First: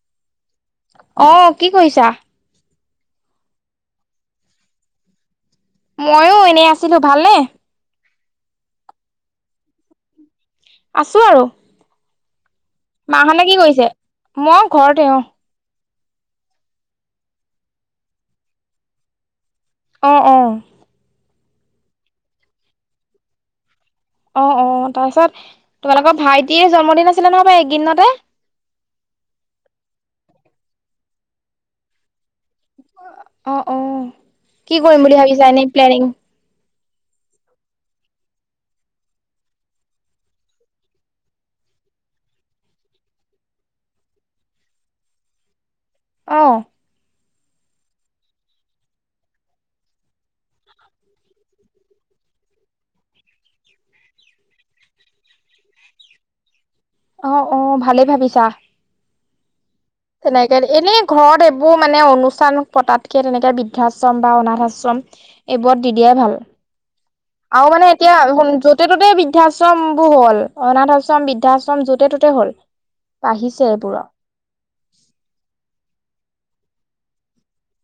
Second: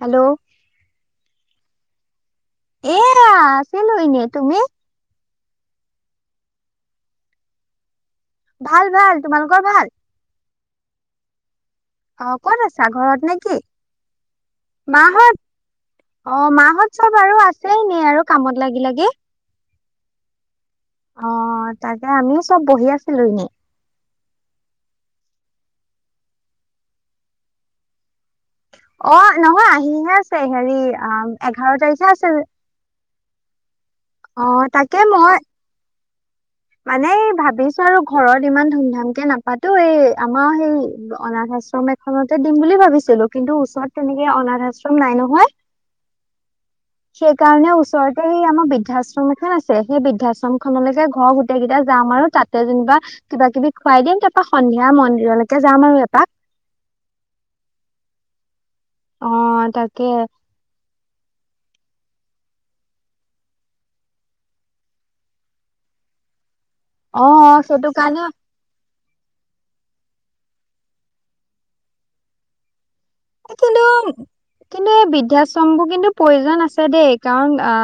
Hello অ, কি কৰিছা? এয়া আছিলোঁ এনে তুমি? ময়ো এনেই আছিলোঁ ভালনে? ভাল ভাল, তোমালোকৰ ভাল? আছোঁ আৰু, অ ক'ত আছা ঘৰত মা নে হতে কি কৰিছে? মই ঘৰতে অ, মাহত অ, মাহত চব আৰু আছেই নে আৰু কামত লাগি লাগি। অ, অ, অ, তাকে আমি চব বহি আছিলোঁ এনেই। অ, অ, তাৰপিছত তোমালোকৰ ভাইটিৰে জন্মদিন আছিলে নহয় বাৰ এইদিনতে। অ', নহয় আহিহে আছে, হেৰি অ এঘাৰ তাৰিখে আছে অ', অ কি তাকে কৰিম বুলি মই ভাবিছা এনেই প্লেনিং? মানে ভাবিছো আৰু ঘৰত ইমান ধুম ধাম কে নাপাতো, এই আমাৰ সেই অনাথ আশ্ৰমে তে দিম বুলি ভাবিছিলো, কিন্তু ওচৰত তেনেকে অনাথ আশ্ৰম নাই নহয় অ', সেইকাৰণেও ওচৰতে এই আমাৰ বৃদ্ধাশ্ৰম এখন আছে, সেই বৃদ্ধাশ্ৰম খনলৈকে ঘৰ এতিয়া যাম, আৰু তাতে যেনিবা কিবা কিবি খুৱাই দিম, তাৰপা সন্ধিয়া মন্দিৰলৈকে যাম আৰু এপাক অ', অ', ভালেই ভাবিছা অ', তাকে এনেকে এনেই ঘৰত এইবোৰ মানে, অনুষ্ঠান পতাতকে তেনেকে বৃদ্ধাশ্ৰম বা অনাথ আশ্ৰম এইবোৰত দি দিয়াই ভাল, অ আৰু সেইটো মানে এতিয়া কাৰণে যত য'তে ত'তে বৃদ্ধাশ্ৰম বোৰ হ'ল, অনাথ আশ্ৰম বৃদ্ধাশ্ৰম যতে ত'তে হ'ল বাঢ়িছে কিন্তু, এইবোৰৰ কিন্তু, এই বৃদ্ধাশ্ৰমবোৰ কিন্তু প্ৰয়োজন আছে দেই কাৰণ অ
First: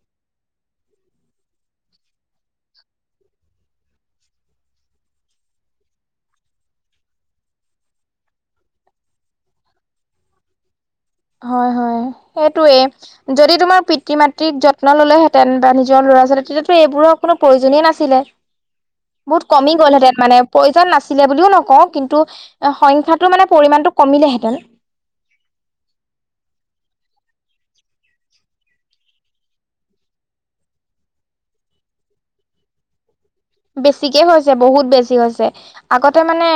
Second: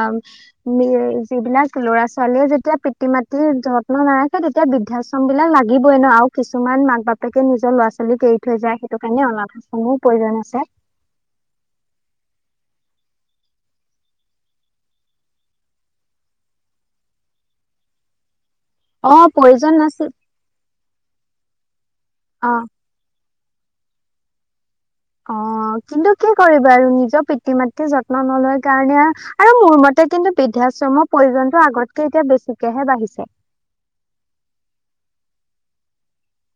যিবিলাক ল'ৰা ছোৱালীয়ে যেতিয়া পিতৃ মাতৃৰ যত্ন নাৰাখে তেতিয়া এতিয়া বৃদ্ধাশ্ৰম বিলাক লাগিবই ন আৰু কিছুমান মাক বাপেকে নিজৰ ল'ৰা ছোৱালী এৰি থৈ যায় সেইটো কাৰণে অনাথ [unintelligible] প্ৰয়োজন আছে হয়, হয়, সেইটোৱে যদি তোমাৰ পিতৃ মাতৃক যত্ন ললেহেঁতেন, বা নিজৰ ল'ৰা ছোৱালী তেতিয়াতো এইবোৰৰ কোনো প্ৰয়োজনীয় নাছিলে অ বহুত প্ৰয়োজন কমি গ'ল নাছিল হেতেন মানে প্ৰয়োজন নাছিলে বুলিও নকওঁ, কিন্তু অ সংখ্যাটো মানে পৰিমাণটো কমিলেহেঁতেন অ', কিন্তু কি কৰিবা, আৰু নিজৰ পিতৃ মাতৃৰ যত্ন নলয় কাৰণে আৰু মোৰ মতে কিন্তু বৃদ্ধাশ্ৰমৰ প্ৰয়োজনতটো আগতকে এতিয়া বেছিকেহে বাঢ়িছে বেছিকে হৈছে, বহুত বেছি হৈছে, আগতে মানে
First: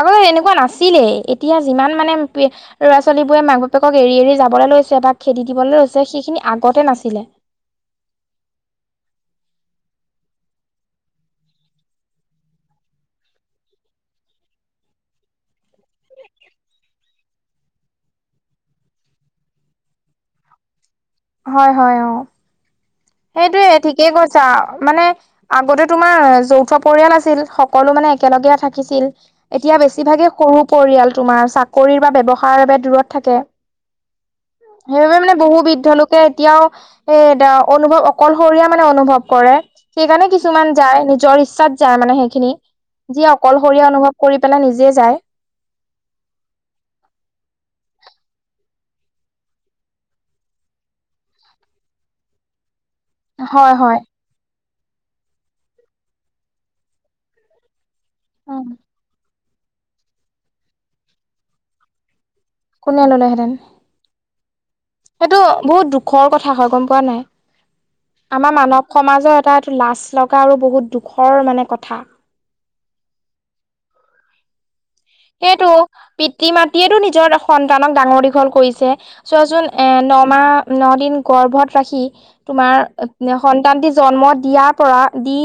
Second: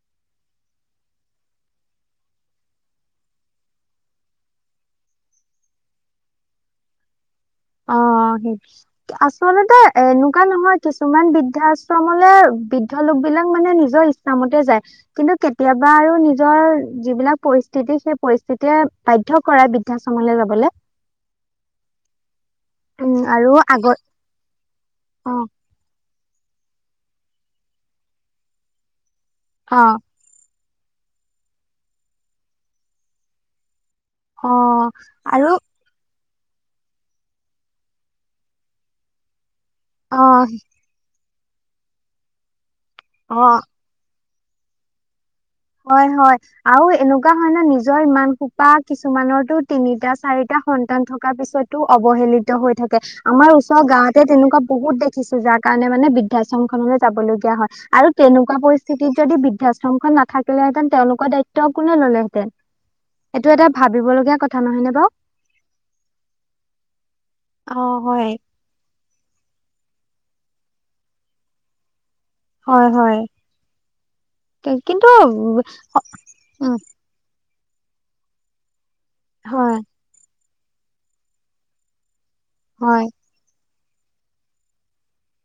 আকৌ এনেকুৱা নাছিলেই এতিয়া যিমান মানে ল'ৰা ছোৱালীবোৰে মাক বাপেকক এৰি এৰি যাবলৈ লৈছে, বা খেদি দিবলৈ লৈছে, সেইখিনি আগতে নাছিলে অ', সেইটোৱে আচলতে এনেকুৱা নহয়, কিছুমান বৃদ্ধাশ্ৰমলে বৃদ্ধ লোক বিলাক মানে নিজৰ [unintelligible] যায় কিন্তু কেতিয়াবা আৰু নিজৰ যিবিলাক পৰিস্থিতি সেই পৰিস্থিতিয়ে বাধ্য কৰাই বৃদ্ধাশ্ৰমলৈ যাবলৈ হয়, হয়, অ', উম আৰু সেইটোয়ে আগত ঠিকেই কৈছা মানে অ আগতে তোমাৰ যৌথ পৰিয়াল আছিল, সকলো মানে একেলগে থাকিছিল অ এতিয়া বেছিভাগে সৰু পৰিয়াল তোমাৰ চাকৰি বা ব্যৱসায়ৰ বাবে দূৰত থাকে অ সেইবাবে মানে আৰু বহু বৃদ্ধ লোক এতিয়াও এ অনুভৱ অকলশৰীয়া মানে অনুভৱ কৰে অ সেইকাৰণে কিছুমান যায় নিজৰ ইচ্ছাত যায় মানে, সেইখিনি যি অ অকলশৰীয়া অনুভৱ কৰি পেলাই নিজে যায় হয়, হয় আৰু এনেকুৱা হয় ন, নিজৰ ইমান সোপা কিছুমানৰতো তিনিটা চাৰিটা সন্তান থকাৰ পিছত [unintelligible] অৱহেলিত হৈ থাকে আমাৰ হয় ওচৰ হয় গাঁৱত [unintelligible] তেনেকুৱা বহুত দেখিছো, যাৰ কাৰণে মানে বৃদ্ধাশ্ৰম খনলৈ যাবলগীয়া হয় আৰু তেনেকুৱা উম পৰিস্থিতিত যদি বৃদ্ধাশ্ৰমখন নাথাকিলেহেঁতেন, তেওঁলোকৰ দায়িত্ব কোনে ল'লেহেঁতেন কোনে এইটো ললেহেঁতেন এটা ভাবিবলগীয়া কথা নহয়নে বাৰু সেইটো বহুত দুখৰ কথা হয় গম পোৱা নাই, অ হয় আমাৰ [unintelligible] সমাজৰ এটা এইটো লাজ লগা আৰু বহুত দুখৰ মানে কথা হয়, হয় কিন্তু, সেইটো, পিতৃ উম মাতৃয়েতটো নিজৰ সন্তানক ডাঙৰ দীঘল কৰিছে, চোৱাচোন হয় এ নমাহ ন দিন গৰ্ভত ৰাখি হয় তোমাৰ সন্তানটি জন্ম দিয়াৰ পৰা দি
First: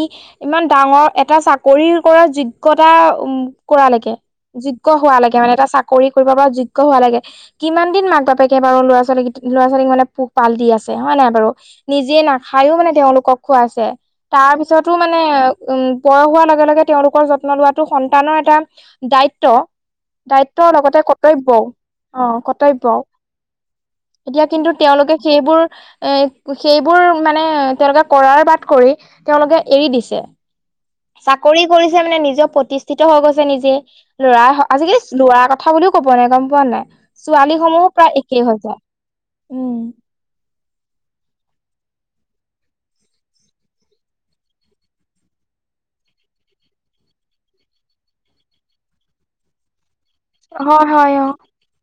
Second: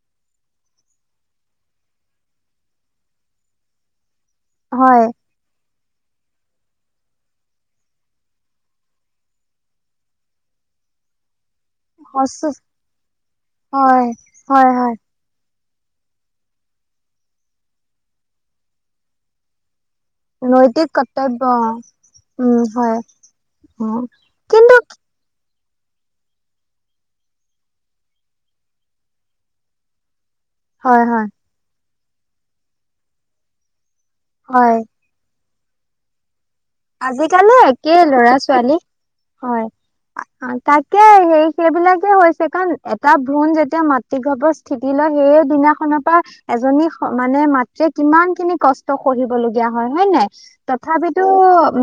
ইমান ডাঙৰ এটা চাকৰি কৰা যোগ্যতা উ কৰালৈকে যোগ্য হয় হোৱা লাগে মানে এটা চাকৰি কৰিব পৰা যোগ্য হোৱা লাগে। কিমান দিন মাক বাপেকে বাৰু ল'ৰা ছোৱালীক ল'ৰা ছোৱালীক মানে পোহ পাল দি আছে হয় নাই বাৰু। নিজে সচ নাখায়ও মানে তেওঁলোকক খুৱাইছে হয় হয় তাৰপিছতো হয় মানে মানে উম, বয়স হোৱাৰ লগে লগে তেওঁলোকৰ যত্ন লোৱাটো সন্তানৰ এটা দায়িত্ব। দায়িত্বৰ নৈতিক লগতে কৰ্তব্য কৰ্তব্যও অ', উম হয় কৰ্তব্য। অ', কিন্তু সেইবোৰ এ সেইবোৰ মানে তেওঁলোকে কৰাৰ বাট কৰি তেওঁলোকে এৰি দিছে। হয় হয়। চাকৰি কৰিছে মানে নিজে প্ৰতিষ্ঠিত হৈ গৈছে নিজে ল'ৰা হয় আজিকালি ল'ৰ কথা বুলিও ক'ব নাই গম পোৱা নাই। ছোৱালী আজিকালি সমূহো একে প্ৰায় ল'ৰা একেই হৈ ছোৱালী যায় হয়। উম তাকে সেই সেইবিলাকে হৈছে কাৰণ এটা ভ্ৰণ যেতিয়া মাতৃ গৱৰ স্থিতি লয় সেইয়ে দিনাখনৰ পৰা এজনী মানে মাতৃয় কিমান খিনি কষ্ট সহিব লগগীয়া হয় হয়ে নাই। হয় হয় অ তথাপিতো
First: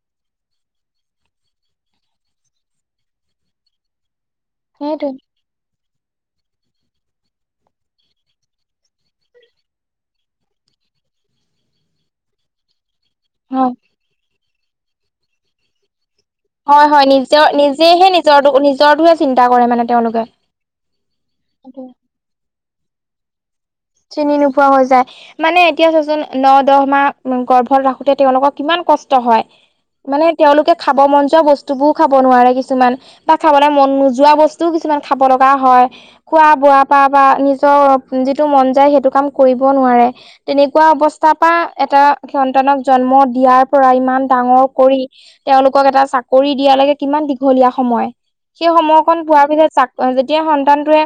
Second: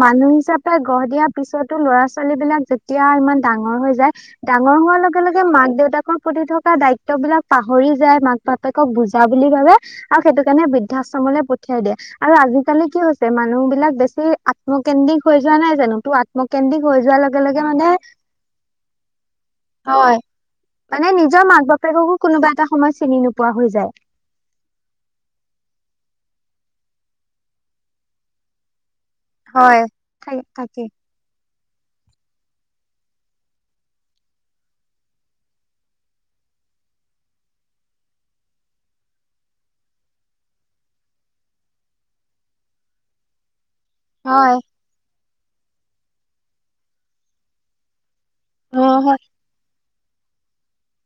মানুহ হিচাপে গঢ় দিয়া পিছতো লৰা ছোৱালী বিলাক যেতিয়া ইমান ডাঙৰ হৈ যায় ডাঙৰ হোৱা সেইটোৱে লগে লগে যে মাক দেউতাকৰ প্ৰতি থকা দায়িত্ববলাক পাহৰি যায় মাক বাপেকক বুজা বুলি ভাবে আৰু সেইটো কাৰণে বৃদ্ধাশ্ৰমলৈ পঠিয়াই দিয়ে আৰু আজিকালি কি হৈছে মানুহ হয় বিলাক বেছি আত্মকেন্দ্ৰিক হৈ যোৱা নাই জানো তো আত্ম হয় হয় নিজৰ নিজেহে নিজৰ নিজৰটোহে চিন্তা কৰে মানে হয়, তেওঁলোকে। মানে নিজৰ মাক বাপেককো কোনোবা এটা সময় চিনি নোপোৱা হৈ যায়। চিনি নোপোৱা হৈ যায়। মানে এতিয়া চচোন ন দহ মাহ গৰ্ভত ৰাখোতে তেওঁওলোকক কিমান কষ্ট হয় মানে থাকে তেওঁলোকে তাকে। খাব মন যোৱা বস্তু বস্তুবোৰ খাব নোৱাৰে কিছুমান বা খাবলৈ মন নোযোৱা বস্তুও কিছুমান খাব লগা হয়। খোৱা বোৱা পৰা বা নিজৰ যিটো মন য সেইটো কাম কৰিব নোৱাৰে তেনেকুৱা অৱস্থাৰ পৰা এটা সন্তানক জন্ম দিয়াৰ পৰা ইমান হয়, ডাঙৰ কৰি তেওঁলোকক এটা চাকৰি দিয়াালৈকে কিমান দীঘলীয়া সময়। সেই অ', সময়কণ হয়, পোৱাৰ পিছত চাক যেতিয়া সন্তানটোৱে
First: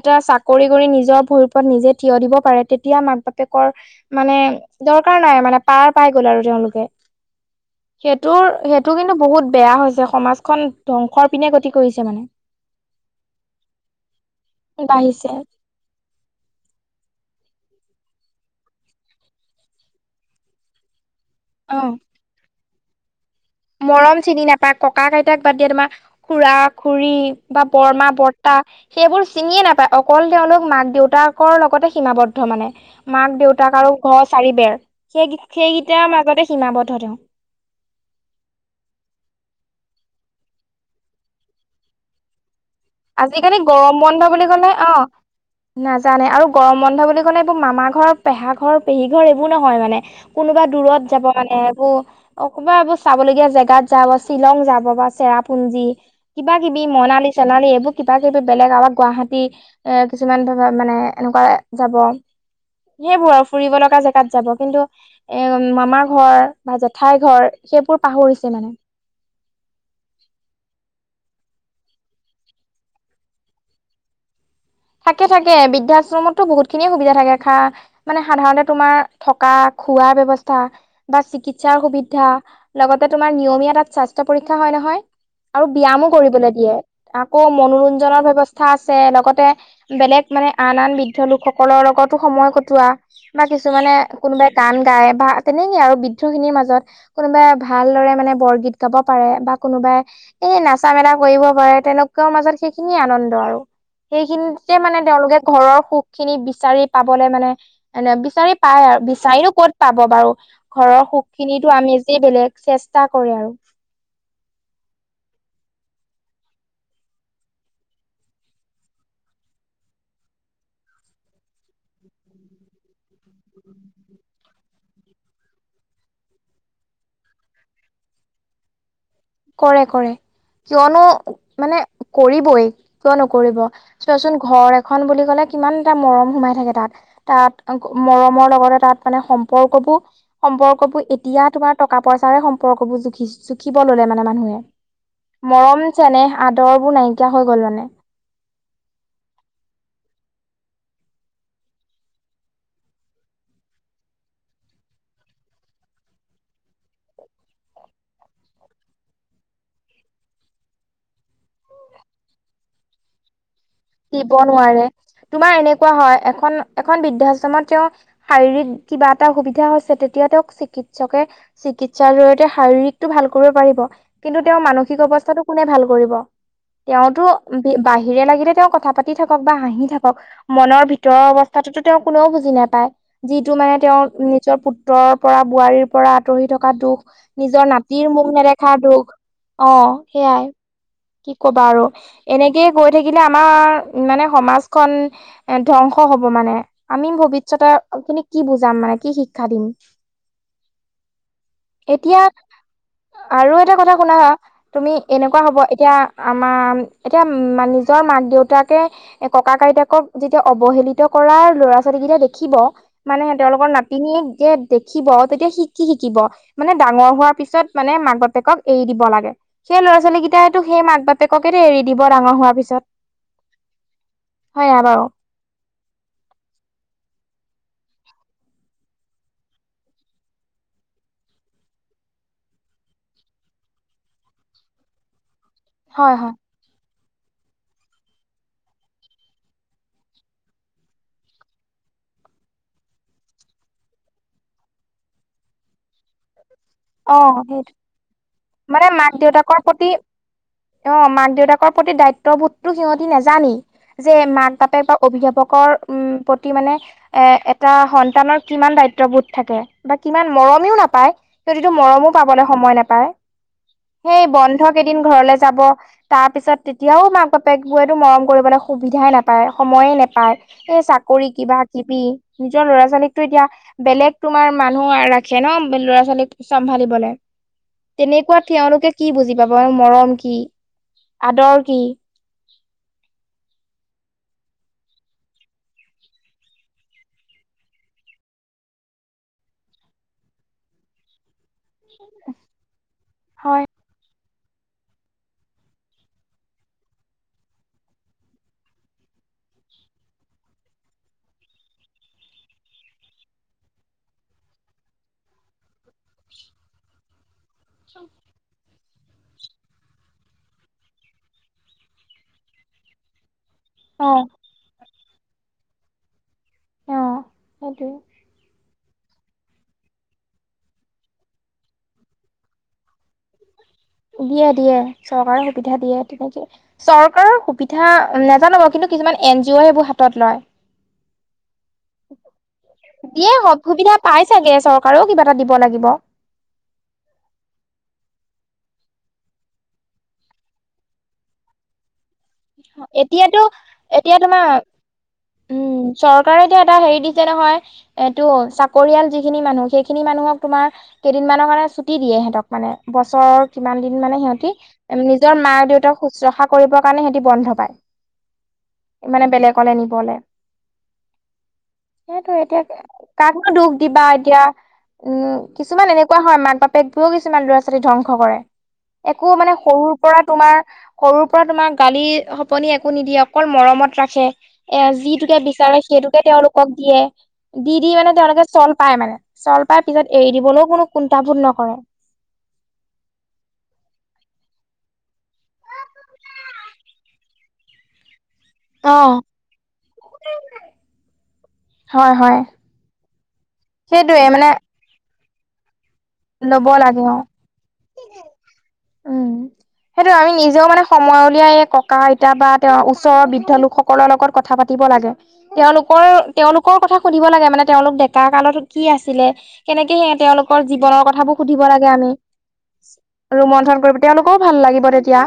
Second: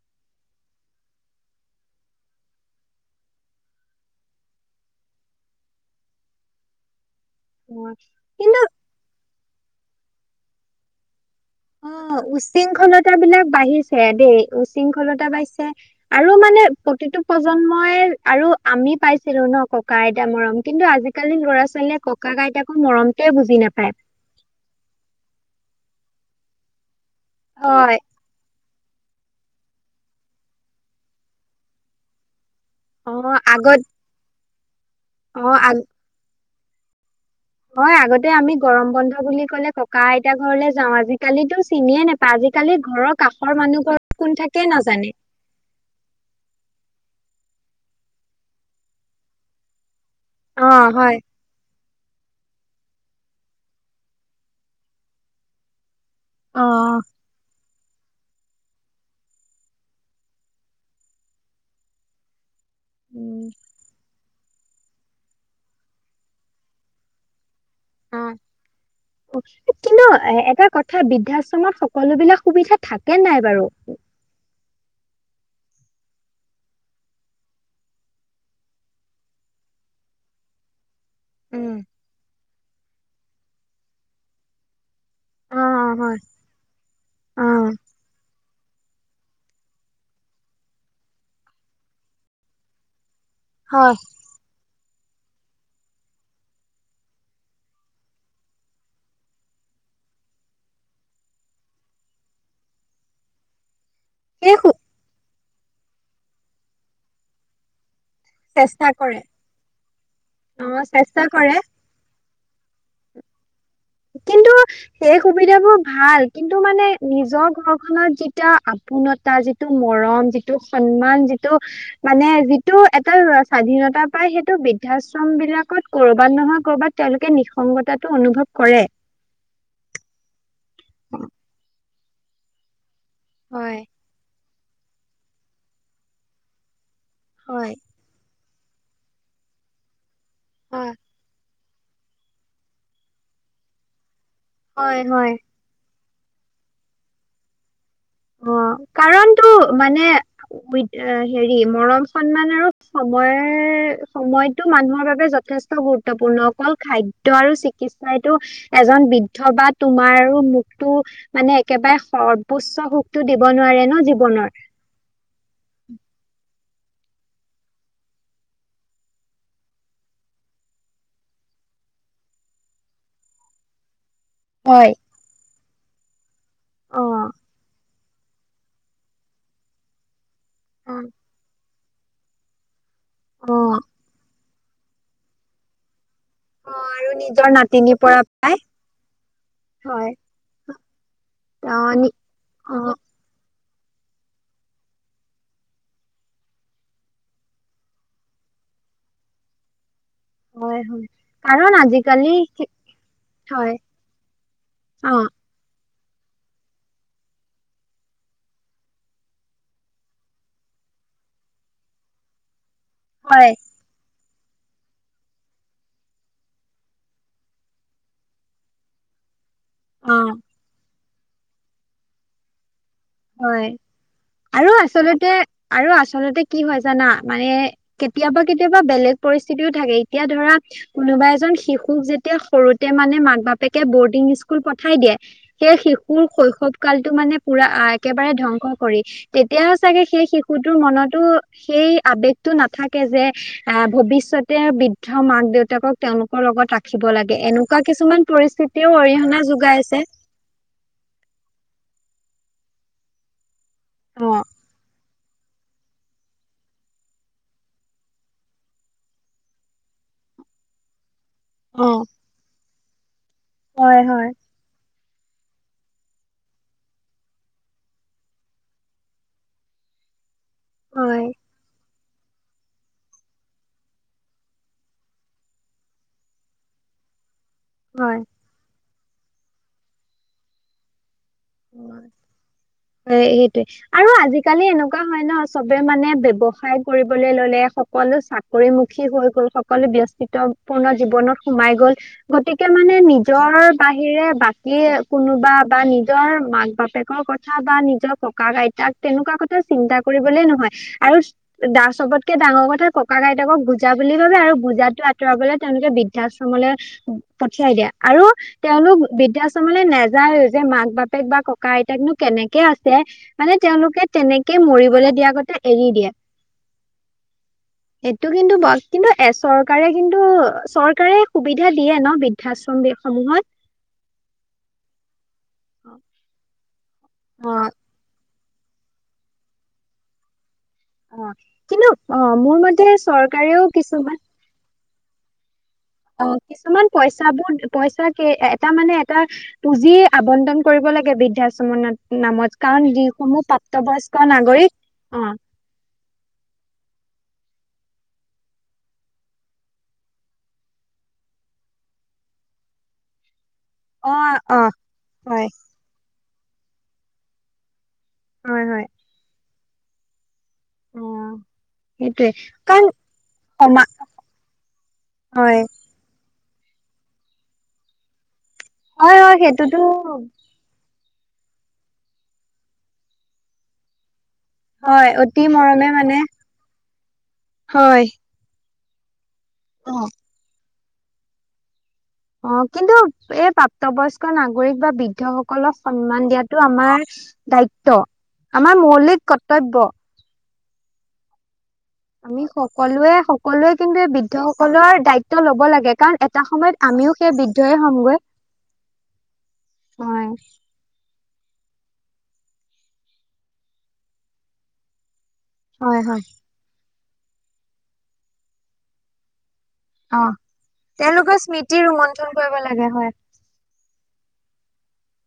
এটা চাকৰি কৰি নিজৰ ভৰিপত নিজে থিয় দিব পাৰে তেতিয়া মাক বাপেকৰ মানে দৰকাৰ নাই মানে পাৰ পাই গল আৰু তেওঁলোকে। হয়। সেইটোৰ কিন্তু সেইটো কিন্তু বহুত বেয়া হৈছে সমাজখন ধ্বংসৰ পিনে গতি কৰিছে মানে। অ', উসৃংখলতা বিলাক বাঢ়িছে দেই উশৃংখলতা বাঢ়িছে। আৰু মানে [inaudible] প্ৰতিটো প্ৰজন্মই আৰু আমি পাইছিলো ন ককা আইতা মৰম কিন্তু আজিকালি আজকালিনন ল'ৰা অ ছোৱালীয়ে ককা আইতাকো মৰমটোৱে বুজি নাপায়। গৰম চিনি নাপায় ককা কইতাক বাদ দিয়ে তোমাৰ খুৰা খুৰী বা হয়। বৰমা বৰ্তা। সেইবোৰ চিনিয়ে নাপায় অকল তেওঁলোক মাক দেউতাকৰ লগতে সীমাবদ্ধ মানে। মাক অ', আগত দেউতাক আৰু ঘৰ চাৰি বেৰ সেই অ', আগ সেইকেইটাৰ মাজতে সীমাবদ্ধ তেওঁ। হয় আগতে আমি গৰম বন্ধ বুলি কলে ককা আইতা ঘৰলে যাও আজিকালিো চিনিয়ে নাপায়। আজিকালি ঘৰৰ আজিকালি কাষৰ মানুহ গৰম ঘৰত বন্ধ কোন বুলি থাকে ক'লে অ নাজানে। নাজানে আৰু গৰম বন্ধ বুলি কলে এইবোৰ মামা ঘৰ পেহা ঘৰ পেহী ঘৰ এইবোৰ নহয় মানে। কোনোবা অ দূৰত হয় যাব। মানে এইবোৰ কবা এইবোৰ চাবলগীয়া জেগাত যাব শ্বিলং যাব বা চেৰাপুঞ্জী। কিবা অ কিবি মনালী চনালী কিবা কিবি বেলেগ আৰু গুৱাহাটী এ কিছুমান মানে এনেকুৱা যাব। সেইবোৰ আৰু উম, ফুৰিব লগা জেগাত যাব কিন্তু এ মামা ঘৰ বা জেঠাইৰ ঘৰ সেইবোৰ পাহৰিছে মানে অ কিনো এ এটা কথা বৃদ্ধাশ্ৰমত সকলো বিিলাক সুবিধা থাকে নাই বাৰু থাকে থাকে বৃদ্ধাশ্ৰমতো বহুত খিনিয়ে সুবিধা থাকে খা মানে সাধাৰণতে তোমাৰ থকা খোৱাৰ ব্য্ৱস্থা বা উম চিকিৎসাৰ সুবিধা লগতে তোমাৰ নিয়মীয়া তাত স্বাস্থ্য পৰীক্ষা হয় নহয় অ আৰু ব্যায়ামো হয় কৰিবলৈ দিয়ে আকৌ অ মনোৰঞ্জনৰ ব্য্ৱস্থা আছে লগতে বেলেগ মানে আন আন বৃদ্ধ লোকসকলৰ লগতো সময় কটোৱা বা হয় কিছুমানানে কোনোবাই গান গায় বা তেনেকেই আৰু বৃদ্ধখিনিৰ মাজত কোনোবাই ভালদৰে মানে বৰগীত গাব পাৰে বা কোনোবাই এ নাচা মেলা কৰিব পাৰে তেনেকোকুৱাও মাজত সেইখিনিয়ে আনন্দ আৰু সেই সেইখিনিতে সু- মানে তেওঁলোকে ঘৰৰ সুখ খিনি বিচাৰি পাবলে মানে এনে বিচাৰি চেষ্টা পাই আৰু কৰে বিচাৰিও ক'ত পাব বাৰু অ ঘৰৰ চেষ্টা সুখ কৰে খিনিো আমি যে বেলেগ চেষ্টা কৰে আৰু কিন্তু [unintelligible] সেই সুবিধাাবোৰ ভাল কিন্তু মানে নিজৰ ঘৰখনত যেতিয়া পূণতা যিটো মৰম যিটো সন্মান যিটো মানে যিটো এটা স্বাধীনতা পাই সেইটো বৃদ্ধাশ্ৰম বিলাকত কৰবাত নহয় কৰবাত তেওঁলোকে নিঃসংগতাটো অনুভৱ কৰে কৰে কৰে কিয়নো মানে কৰিবই কিয় নকৰিব হয় চোৱাচোন ঘৰ এখন বুলি ক'লে কিমান এটা মৰম সোমাই থাকে তাত হয়। তাত মৰমৰ লগতে তাত মানে সম্পৰ্কবোৰ হয় সম্পৰ্কবোৰ এতিয়া তোমাৰ টকা পইচাৰে সম্পৰ্কবোৰ জুখি জুখিব ল'লে মানে মানুহে হয় হয় মৰম চেনেহ আদৰবোৰ নাইকিয়া হৈ গ'লানে অ কাৰণটো মানে উই হেৰি মৰম সন্মান আৰু সময় সময়তটো মানুহৰ বাবে যথেষ্ট গুৰুত্বপূৰ্ণ অকল খাদ্্য আৰু চিকিৎসাইটো এজন বৃদ্ধ বা তোমাৰো মখতো মানে একেবাৰে সৰ্বোচ্চ সুখ ো দিব নোৱাৰে ন দিব নোৱাৰে তোমাৰ এনেকুৱা হয় এখন এখন বৃদ্ধাশ্ৰমত তেওঁ শাৰীৰিক কিবা এটা সুবিধা হৈছে তেতিয়া তেওঁক চিকিৎসকে চিকিৎসাৰ জৰিয়তে শাৰীৰিকটো ভাল কৰিব পাৰিব কিন্তু তেওঁৰ হয় মানসিক অৱস্থাটো কোনে ভাল কৰিব অ তেওঁতো বাহিৰে লাগিলে তেওঁ কথা পাতি থাকক বা হাঁহি থাকক মনৰ অ ভিতৰৰ অৱস্থাটোতো তেওঁ কোনেও বুজি নাপায় যিটো অ মানে তেওঁৰ নিজৰ পুত্ৰৰ পৰা বোৱাৰীৰ পৰা আঁতৰি থকা অ আৰু দুখ নিজৰ নাতিনীৰ নাতিৰ পৰা মুখ পাই নেদেখা দুখ অ হয় সেইয়াই কি ক'বা অ আৰু নি এনেকয় অ গৈ থাকিলে আমাৰ মানে সমাজখন এ ধ্বংস হ'ব মানে আমি ভৱিষ্যতৰ তুমি কি বুজাম মানে কি শিক্ষা দিম হয় হয় কাৰণ এতিয়া আজিকালি আৰু হয় এটা কথা শুনা হা তুমি অ এনেকুৱা হব এতিয়া আমাৰ এতিয়া নিজৰ মাক দেউতাকে ককা কইতাকক যেতিয়া অৱহেলিত কৰা ল'ৰা ছোৱালী কেইটা দেখিব মানে হয় তেওঁলোকৰ নাট তুমি যেতি দেখিব তেতিয়া শিকি শিকিব মানে ডাঙৰ হোৱাৰ পিছত মানে মাক বতেকক এৰি দিব লাগে সেই ল'ৰা অ ছোৱালী কেইটাই ো সেই মাক বাপেকেো এৰি দিব ডাঙৰ হোৱাৰ পিছত হয় হয় আৰু নাই বাৰু আচলতে আৰু আচলতে কি হয় জানা মানে কেতিয়াবা কেতিয়াবা বেলেগ পৰিস্থিতিও থাকে এতিয়া ধৰা কোনোবা এজন শিশুক যেতিয়া সৰুতে মানে মাক বাপেকে বৰ্ডিং স্কুল পঠাই দিয়ে সেই হয় শিশুৰ হয় শৈশৱ কালতটো মানে পুৰা একেবাৰে ধ্বংস কৰি তেতিয়াও চাগে সেই শিশুটোৰ মনতো সেই আবেগতটো নাথাকে যে আহ ভৱিষ্যতে বৃদ্ধ মাক দেউতাকক তেওঁলোকৰ লগত আ ৰাখিব অ লাগে সেইটো এনেকুৱা কিছুমান মানে পৰিস্থিতিও মাক অৰিহণা দেউতাকৰ যোগাই প্ৰতি আছে। অ' মাক দেউতাকৰ প্ৰতি দায়িত্ববোধতো সিহঁতি নেজানি যে অ মাক বাপেক বা অভিভাৱকৰ উম প্ৰতি মানে এ এটা সন্তানৰ কিমান দায়িত্ববোধ থাকে বা কিমান মৰমেও নাপায়। যদিতো অ মৰমো পাবলৈ সময় নাপায় হয় সেই হয় বন্ধ কেইদিন ঘৰলৈ যাব তাৰ পিছত তেতিয়াও মাক বাপেক বোতো মৰম কৰিবলৈ সুবিধাই নাপায় সময়ে নাপায়। এ চাকৰি হয় কিবা কিবি নিজৰ ল'ৰা ছোৱালীকতো এতিয়া বেলেগ তোমাৰ মানুহ ৰাখে ন ল'ৰা ছোৱালীক চম্ভালিবলে তেনেকুৱা তেওঁলোকে কি বুজি পাব মৰম কি আদৰ কি অ' সেইটোৱে। আৰু আজিকালি এনেকুৱা হয় ন চবে মানে ব্ৱসায় কৰিবলৈ ললে সকলো চাকৰিমুখী হৈ গ'ল সকলোৱে ব্যস্তিত্বপূৰ্ণ জীৱনত সোমাই গল গতিকে মানে নিজৰ হয়। বাহিৰে বাকী কোনোবা বা নি নিজৰ মাক বাপেকৰ কথা বা নিজৰ ককা আইতাক তেনেকুৱা কথা চিন্তা কৰিবলে নহয়। আৰু দা চবতকে ডাঙৰ কথা ককা গইতাকক বুজা বুলি ভাবে আৰু বুজাতটো আঁতৰাবলে তেওঁলোকে বি বৃদ্ধাশ্ৰমলৈ পঠিয়াই দিয়া আৰু তেওঁলোক বৃদ্ধাশ্ৰমলৈ নাযায় যে মাক বাপেক বা ককা আইতাকনো কেনেকে আছে মানে তেওঁলোকে অ', তেনেকে কেই মৰিবলৈ দিয় আগতে এৰি দিয়ে। আৰু এই ইটো কিন্তু ব কিন্তু এ চৰকাৰে কিন্তু চৰকাৰে সুবিধা দিয়ে ন বৃদ্ধাশ্ৰমসমূহত। দিয়ে দিয়ে চৰকাৰৰ সুবিধা দিয়ে তেনেকে চৰকাৰৰ অ সুবিধা নাজানাব কিন্তু কিছুমান এন জি অ' সেইবোৰ হাতত লয়। অ' কিন্তু অ' মোৰ মতে দিয়ে চৰকাৰেও সুবিধা পাই কিছুমান চাগে চৰকাৰেও কিবা এটা দিব লাগিব। অ' কিছুমান পইচাবোৰ পইচা কে এটা মানে এটা পুঁজি আবণ্টন কৰিব লাগে বৃদ্ধাশ্ৰমনত নামত কাৰণ এতিয়াতো যিসমূহ এতিয়া প্ৰাপ্তবয়স্ক তোমাৰ নাগৰিক অ' উম চৰকাৰে এতিয়া এটা হেৰি দিছে নহয় এইটো চাকৰিয়াল যিখিনি মানুহ সেইখিনি মানুহক তোমাৰ কেইদিনমানৰ কাৰণে ছুটি দিয়ে সিহঁতক মানে বছৰ কিমান দিন অ মানে সিহঁতি অ নিজৰ হয় মা দেউতাক শুশ্ৰূষা কৰিবৰ কাৰণে সিহঁতি বন্ধ পায়। হয় হয় মানে বেলেগলে নিবলে। অ সেইটোৱে সেইেতটো এতিয়া কাৰণ কাকো দুখ সমা দিবা এতিয়া উম হয় কিছুমান এনেুৱা কোৱা হয় মাক বাপেক দুয়ো কিছুমান ল'ৰা ছোৱালী ধ্বংস কৰে হয় একো হয় মানে সেইটোতো সৰুৰ পৰা তোমাৰ সৰুৰ পৰা তোমাক গালি সপনি একো নিদিয়ে অকল মৰমত ৰাখে। এ হয় যিটোকে অতি বিচাৰে মৰমে মানে সেইটোকে তেওঁলোকক দিয়ে দি দি হয় মানে তেওঁলোকে চল পায় মানে চল পাই অ পিছত এৰি দিবলৈও কোনো কুণ্টাবোধ নকৰে। অ' কিন্তু এই প্ৰাপ্তবয়স্ক নাগৰিক বা বৃদ্ধসকলক সন্মান দিয়াতটো আমাৰ দায়িত্ব আমাৰ অ', মৌলিক কৰ্তব্য। হয় হয় আমি সকলোৱে সকলোৱে কিন্তু এই সেইটোয়ে বৃদ্ধ মানে সকলৰ দায়িত্ব ল'ব লাগে কাৰণ এটা ল'ব সময়ত লাগে আমিও অ' সেই বৃদ্ধয়ে হ'মগৈ উম, সেইটো হয় আমি নিজেও মানে সময় উলিয়াই এই ককা আইতা বা তেওঁৰ ওচৰৰ বৃদ্ধ লোকসকলৰ লগত কথা পাতিব লাগে। হয় তেওঁলোকৰ হয় তেওঁলোকৰ কথা সুধিব লাগে মানে তেওঁলোক ডেকা কালত কি আছিলে। কেনেকে সে অ তেওঁলোকৰ জীৱনৰ কথাবোৰ তেওঁলোকৰ সুধিব স্মৃতি লাগে আমি। ৰোমন্থন কৰিব লাগে হয় ৰৰুমন্থন কৰিব তেওঁলোকৰও ভাল লাগিব তেতিয়া।